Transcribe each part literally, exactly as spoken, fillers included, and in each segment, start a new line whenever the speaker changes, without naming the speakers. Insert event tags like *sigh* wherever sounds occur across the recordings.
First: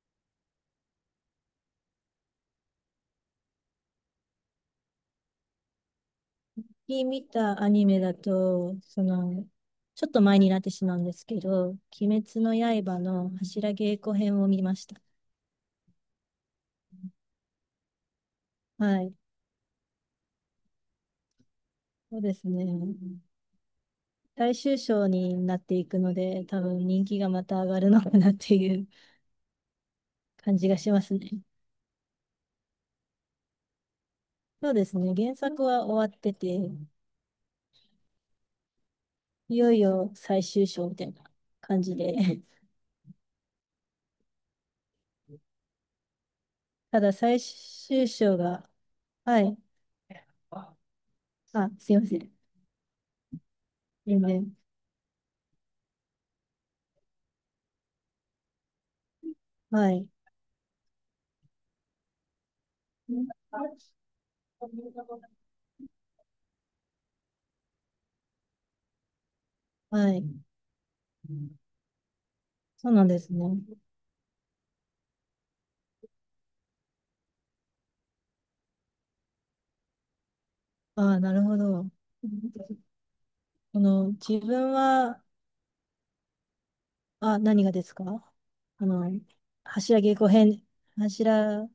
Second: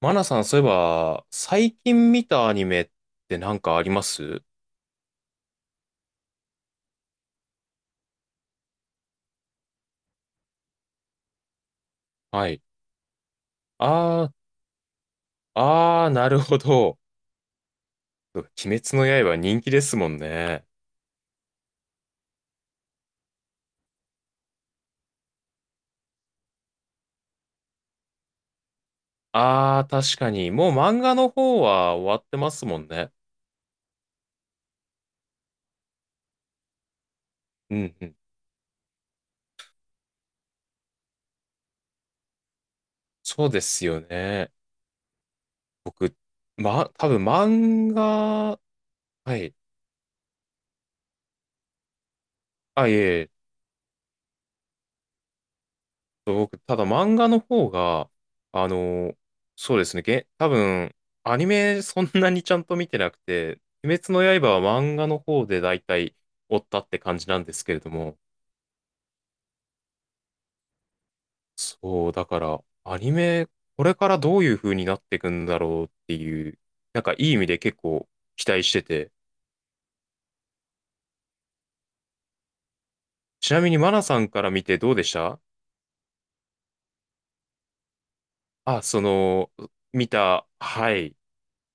マナさん、そういえば、最近見たアニメってなんかあります？
近見たアニメだと、その、ちょっと前になってしまうんですけど、鬼滅
は
の
い。
刃の柱稽古
あー、
編を見ました。
あー、なるほど。鬼滅
は
の
い。
刃人気ですもんね。
そうですね。大衆賞になっていくので、多分人気がまた上がるのかなっていう
あー、確かに。
感じ
もう
がし
漫
ま
画
す
の
ね。
方は終わってますもんね。
そうですね。原作は終わってて、
うんうん。
いよいよ最終章みたいな感じで。
そうですよね。僕、ま、
*laughs* た
多
だ
分
最
漫
終章
画、
が、
は
は
い。
い。あ、すいません。
あ、いえいえ。
全然。
僕、ただ漫画の方が、あの、そうで
は
すね、
い。
げ、多分、アニメそんなにちゃんと見てなくて、鬼滅の刃は漫画の方で大体追ったって感じなんですけれども、
はい。
そう、だから、
そう
ア
なん
ニ
ですね。
メ、これからどういう風になっていくんだろうっていう、なんかいい意味で結構期待してて、
ああ、なるほど。*laughs*
ちなみに
あ
マナ
の、
さん
自
から見
分
てどうでし
は、
た？
あ、何がですか？
あ、
あ
そ
の、
の、
柱
見
稽古
た、
編、
はい。
柱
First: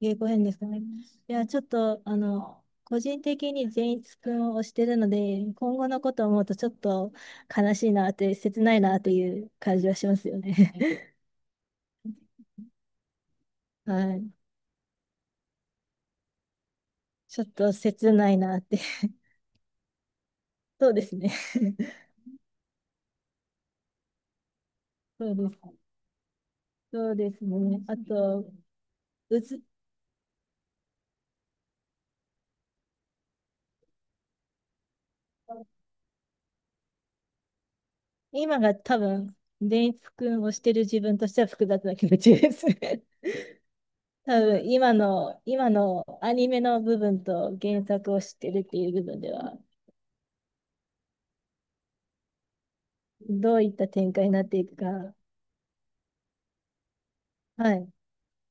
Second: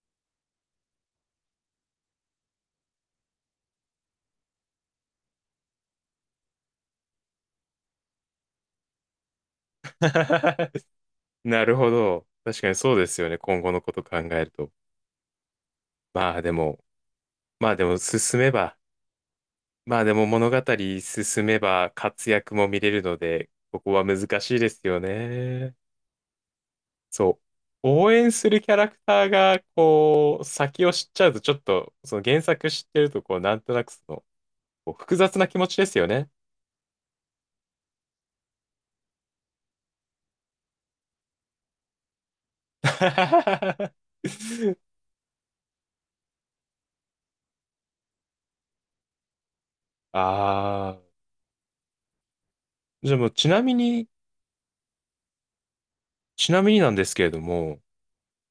稽古編ですかね。いや、ちょっと、あの、個人的に善逸くんを推してるので、今後のことを思うとちょっと悲しいなって、切ないなっていう感じはしますよね。
*laughs*
*laughs*
なるほど。確かにそうですよね、今後のこと考
はい。
えると。まあでも、
*laughs* ちょっ
ま
と
あでも
切な
進
い
め
なっ
ば、
て。
まあでも物語
そうですね。
進めば
*laughs*
活躍も見れるので、ここは難しいですよ
そうです。
ね。
そうで
そ
す
う。
ね。あ
応援す
と、
るキャラクター
う
が、
ず、
こう、先を知っちゃうと、ちょっと、その原作知ってると、こう、なんとなくその、こう複雑な気持ちですよね。
今が多分、デイツ君をしてる自分としては複雑な気持ちです。*laughs* 多分、
*laughs*
今の、今のアニメの部分と原作を知ってるっていう部分では、
ああ。じゃあもう、ち
ど
な
ういっ
み
た
に、
展開になっていくか。
ちなみになんですけれど
は
も、
い。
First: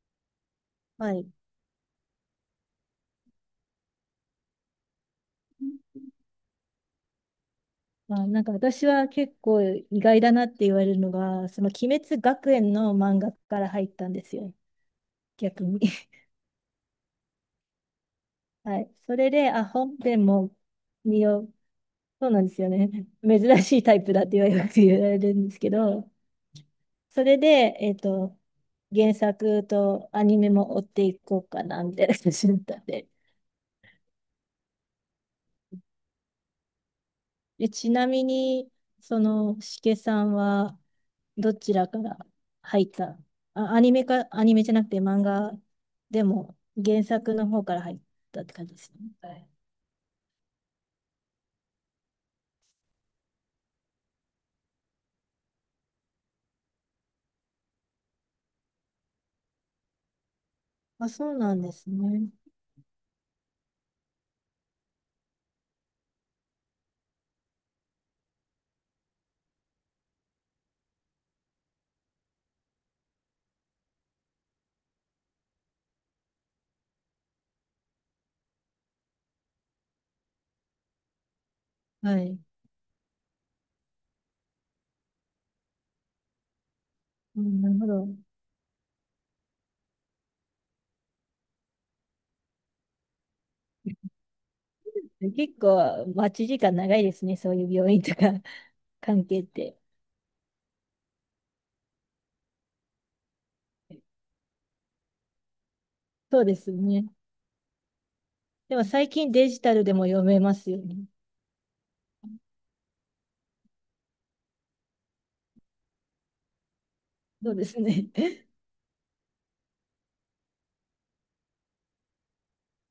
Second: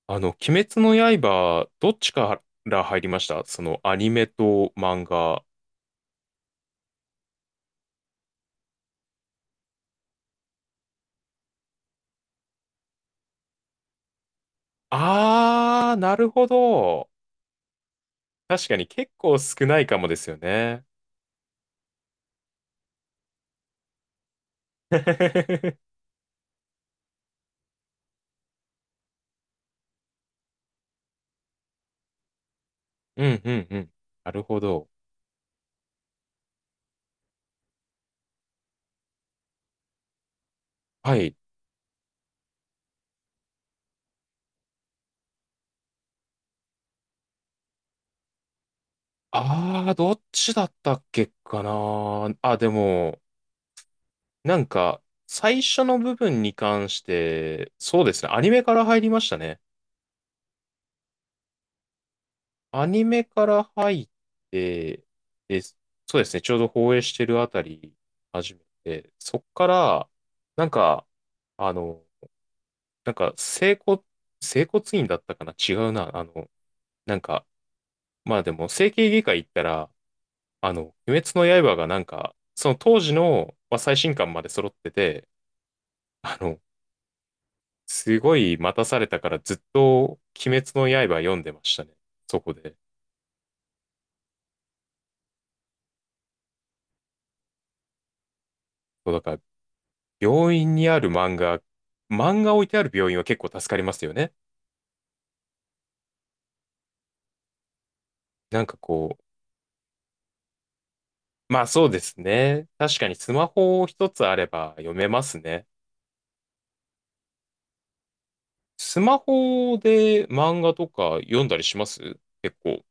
あの、鬼滅の
はい。
刃、どっちから入りました？その、アニメと漫画。
まあ、なんか私は結構意外だなって言われるのが、その鬼滅学園の漫画から入ったんですよ。逆に。
あー、な
*laughs*
るほど。確か
は
に
い。
結
それ
構
で、あ、
少ないか
本
もで
編
すよ
も
ね。
見よう。そうなんですよね。*laughs* 珍しいタイプだって言われ言われるんですけ
*laughs*
ど、それで、えっと、原作とアニメも追っていこうかな、みたいな感じだったんで。
うんうんうん。なるほど。
でちなみに、その、しけさんは、
はい。
どちらから入った？あ、アニメか、アニメじゃなくて漫画でも、原作の方から入ったって感じですね。はい。
ああ、どっちだったっけかな。あ、でも、なんか、最初の部分に関して、そうですね。アニメから入りましたね。
あ、そうなんですね。
アニメから入って、で、そうですね。ちょうど放映してるあたり、始めて、そっから、なんか、あの、なんか、整骨、整骨院だったかな、違うな。あの、なんか、まあでも、整形外科行ったら、あの、鬼滅の刃がなん
は
か、
い。
その当時の、まあ、最新刊まで揃ってて、あの、
うん、なるほど。
すごい待たされたからずっと鬼滅の刃読んでましたね。そこで。
結構、待ち時間長いですね。そういう病院とか *laughs*
そうだ
関
から、
係って。
病院にある漫画、漫画置いてある病院は結構助かりますよね。
そうですね。
なん
で
か
も最
こう、
近デジタルでも読めますよね。
まあそうですね。確かにスマホ一つあれば読めますね。
そうですね。*laughs*
スマホで漫画とか読んだりします？結構。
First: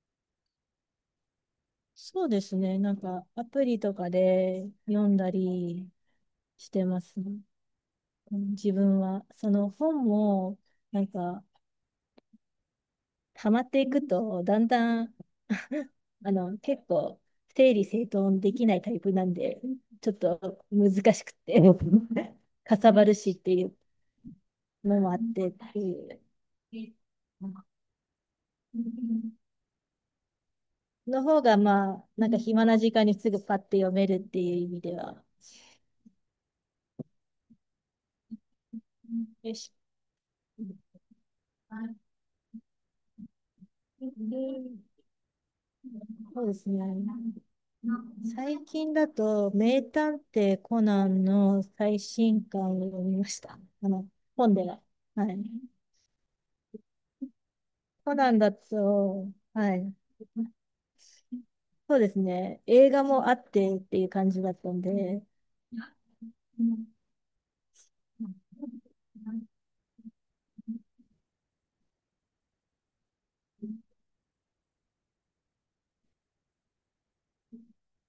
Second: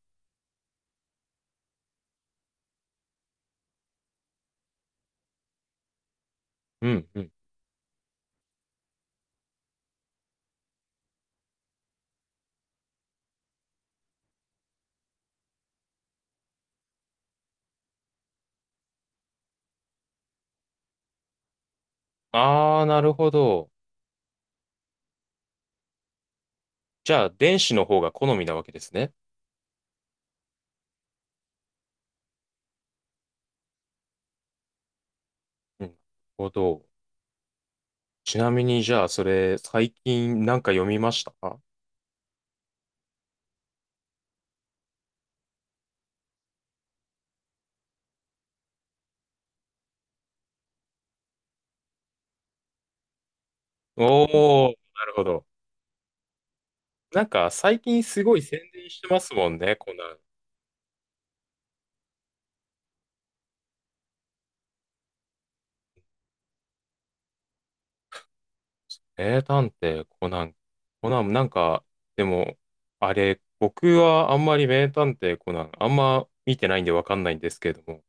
そうですね。なんか、アプリとかで読んだりして
う
ま
ん、
す
うん。
ね。うん自分は。その本も、なんか、ハマっていくと、だんだん、*laughs* あの、結構、整理整頓できないタイプなんで、ちょっと難しくて、*laughs* か
ああ、
さ
な
ば
る
る
ほ
しってい
ど。
うのもあってっていう
じゃあ、電子の方が好みなわけですね。
の方が、まあ、なんか暇な時間にすぐパッて読めるっていう意味では、
うん。なるほど。ちなみに、じゃあ、そ
よ
れ、
し
最近なんか読みました？
そうですね。最近だと、名探偵コナンの最新刊を読みました。あの、
お
本で
おー、
は。
なるほ
はい。
ど。なんか、最近
コ
す
ナ
ご
ン
い
だ
宣伝してま
と、
すもんね、
はい。
コナン。
そうですね。映画もあってっていう感じだったんで、
名探偵コナン。コナン、なんか、でも、あれ、僕はあんまり名探偵コナン、あんま見てないんでわかんないんですけれども。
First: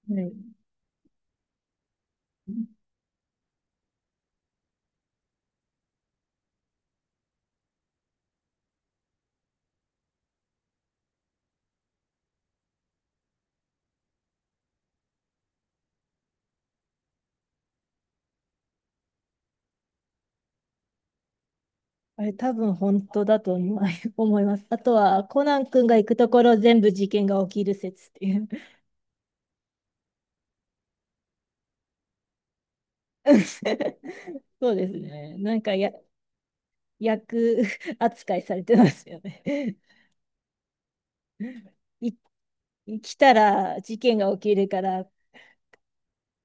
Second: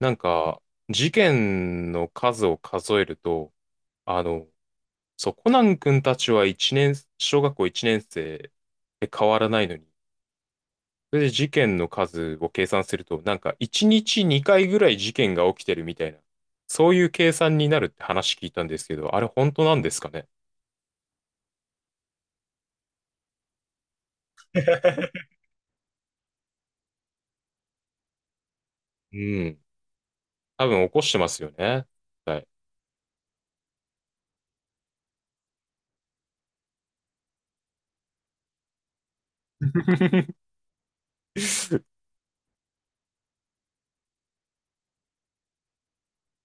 なん
はい。
か、事件の数を数えると、あの、そう、コナン君たちはいちねん、小学校いちねん生で変わらないのに、それで事件の数を計算すると、なんかいちにちにかいぐらい事件が起きてるみたいな、そういう計算になるって話聞いたんですけど、あれ本当なんですかね？
あれ多分本当だと思い *laughs* 思います。あと
*laughs*
は、コナン君が行くところ全部事件が起きる説っていう。
うん。多分起こしてますよね。はい。
*laughs* そうですね。なんかや、*laughs* 役扱いされてますよね。*laughs*
*laughs*
一来たら事件が起きるから、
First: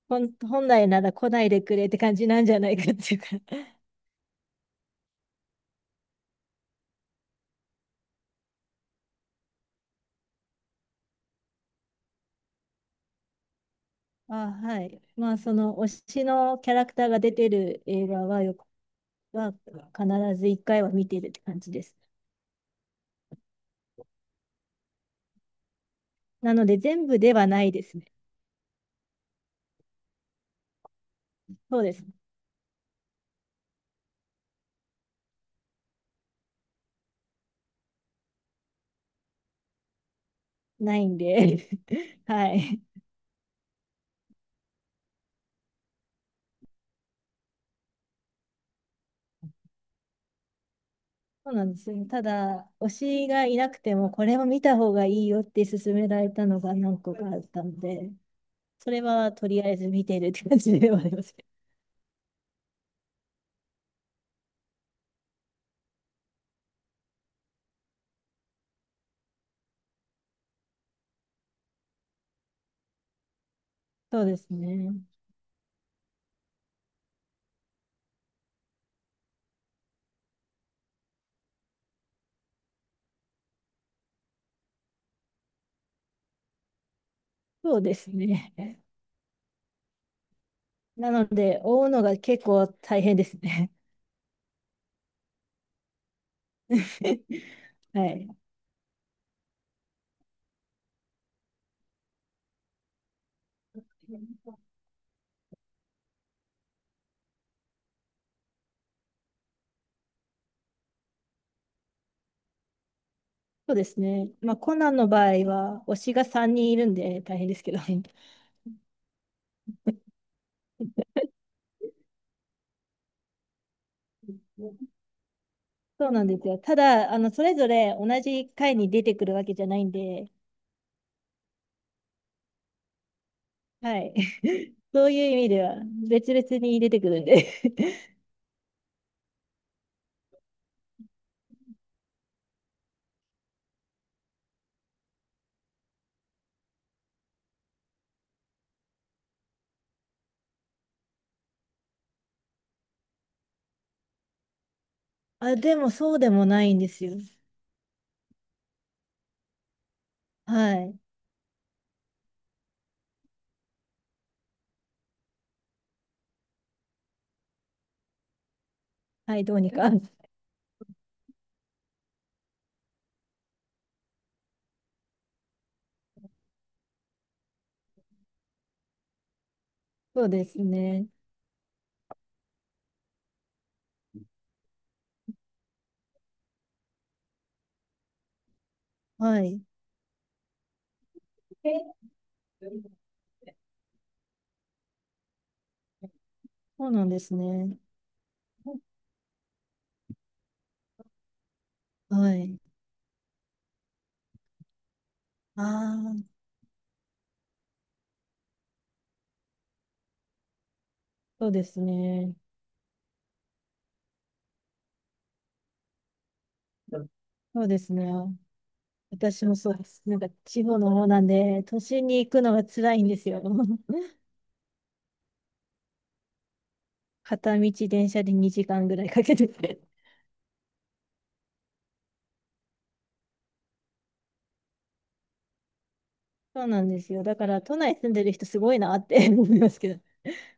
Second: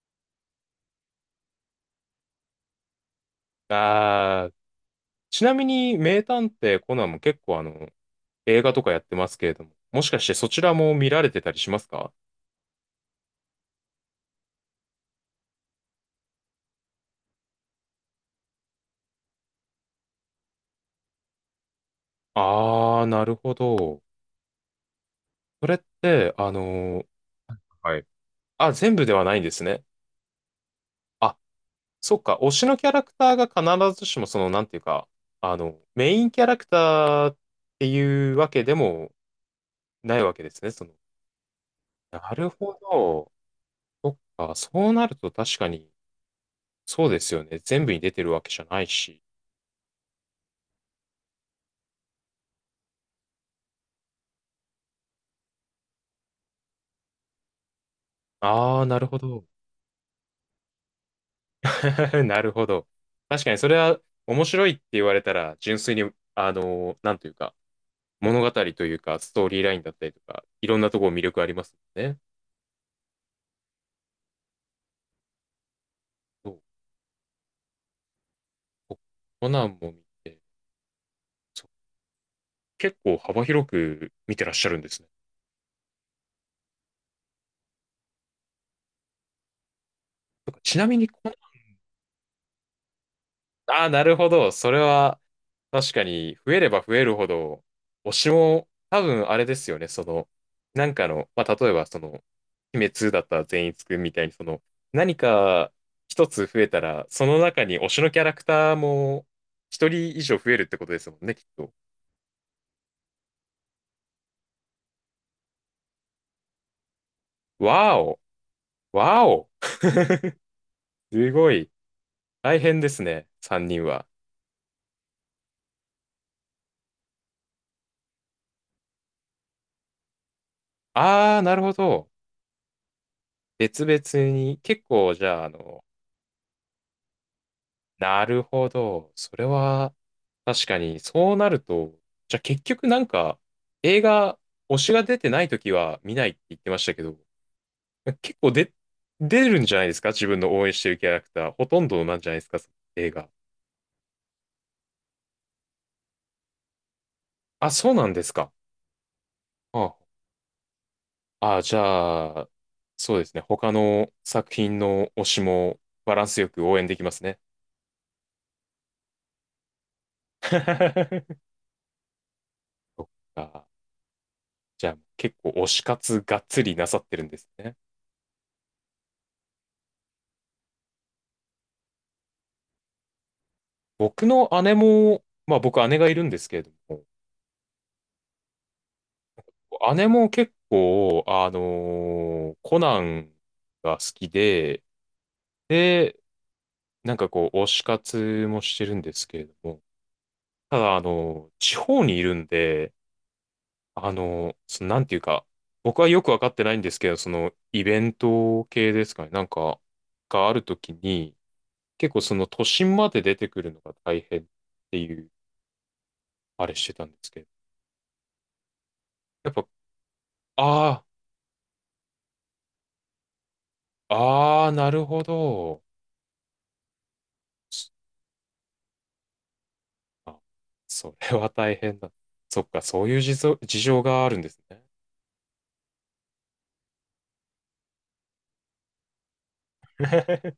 本本来なら来ないでくれって感じなんじゃないかっていうか *laughs*
あー、ちなみに名探偵コナンも結構あの、映画とかやってますけれども、もしかしてそちらも見られてたりしますか？
あ、はい。まあ、その推しのキャラクターが出てる映画はよく、は必ず一回は見てるって感じです。
あー、なるほど。それって、あ
なので、
のー
全部ではないで
は
すね。
い。あ、全部ではないんですね。あ、
そうで
そ
す。
っか、推しのキャラクターが必ずしもその、なんていうか、あの、メインキャラクターっていうわけでもないわけですね。その、
ないんで
な
*laughs*
る
は
ほ
い。
ど。そっか、そうなると確かに、そうですよね。全部に出てるわけじゃないし。
そうなんですよね。ただ、推しがいなくても、これを見た方がいいよって勧められたのが何個かあったので、
あー、
そ
な
れ
るほ
は
ど。
とりあえず見てるって感じではありますけ
*laughs* なるほど。確かにそれは面白いって言われたら、純粋に、あのーなんというか、物語というか、ストーリーラインだったりとか、いろんなところ魅力ありますもんね。
ど。そうですね。
そう。こコナンも見て、そう結構幅広く見てらっしゃるんですね。
そうですね。
とかちなみに
な
コ
ので、追うのが結構大変ですね。
ああ、なるほど。それは、確かに、増えれば増えるほど、
*laughs* は
推し
い。
も、多分あれですよね。その、なんかの、まあ、例えば、その、鬼滅だったら善逸くんみたいに、その、何か一つ増えたら、その中に推しのキャラクターも、ひとりいじょう増えるってことですもんね、きっと。
そうですね。まあ、コナンの場合は、推しがさんにんいるんで大変ですけど。
わーお、わーお、すごい、大変ですね、さんにんは。
*laughs* そうなんですよ。ただ、あの、それぞれ同じ回に出てくるわけじゃないんで、
ああ、なるほど。別
はい。
々に、
*laughs*
結
そう
構、
い
じ
う意
ゃあ、あ
味では、
の、
別々に出てくるんで。*laughs*
なるほど。それは、確かに、そうなると、じゃあ結局なんか、映画、推しが出てない時は見ないって言ってましたけど、結構で、出るんじゃないですか自分の応援してるキャラクター。ほとんどなんじゃないですかその映画。
あ、でもそうでもないんですよ。
あ、そうなんですか。あ
はい。
あ、じゃあ、そうですね。他の作品の推しもバランスよく応援できますね。
はい、どうにか。*laughs*
*laughs* そっか。じゃあ、結構推し活がっつりなさってるんですね。
そうですね。
僕の姉も、まあ僕姉がいるんですけれど
はい。
も、姉も結構、あのーコナンが好きで、で、
そうなん
なん
で
か
す
こう、推
ね。
し活もしてるんですけれども、ただ、あのー地方にいる
は
ん
い。
で、あのーその、なんていうか、
あ
僕はよくわ
あ、
かってないんですけど、その、イベント系ですかね、なんか、があるときに、
そうです
結構
ね。
その都心まで出てくるのが大変っていう、あれして
う
た
ん
んですけど、
そうですね。私
やっ
も
ぱ、
そうです。なんか地方
あ
の
あ、
方なんで、都心に行くのが辛いんですよ。*laughs*
ああ、なるほど。
片道電車でにじかんぐらいかけてて。
あ、それは大変だ。そっか、そういう事情、事情があるんですね。
そうなんですよ。だから都内住んでる人すごいなって *laughs* 思いますけど。
*laughs*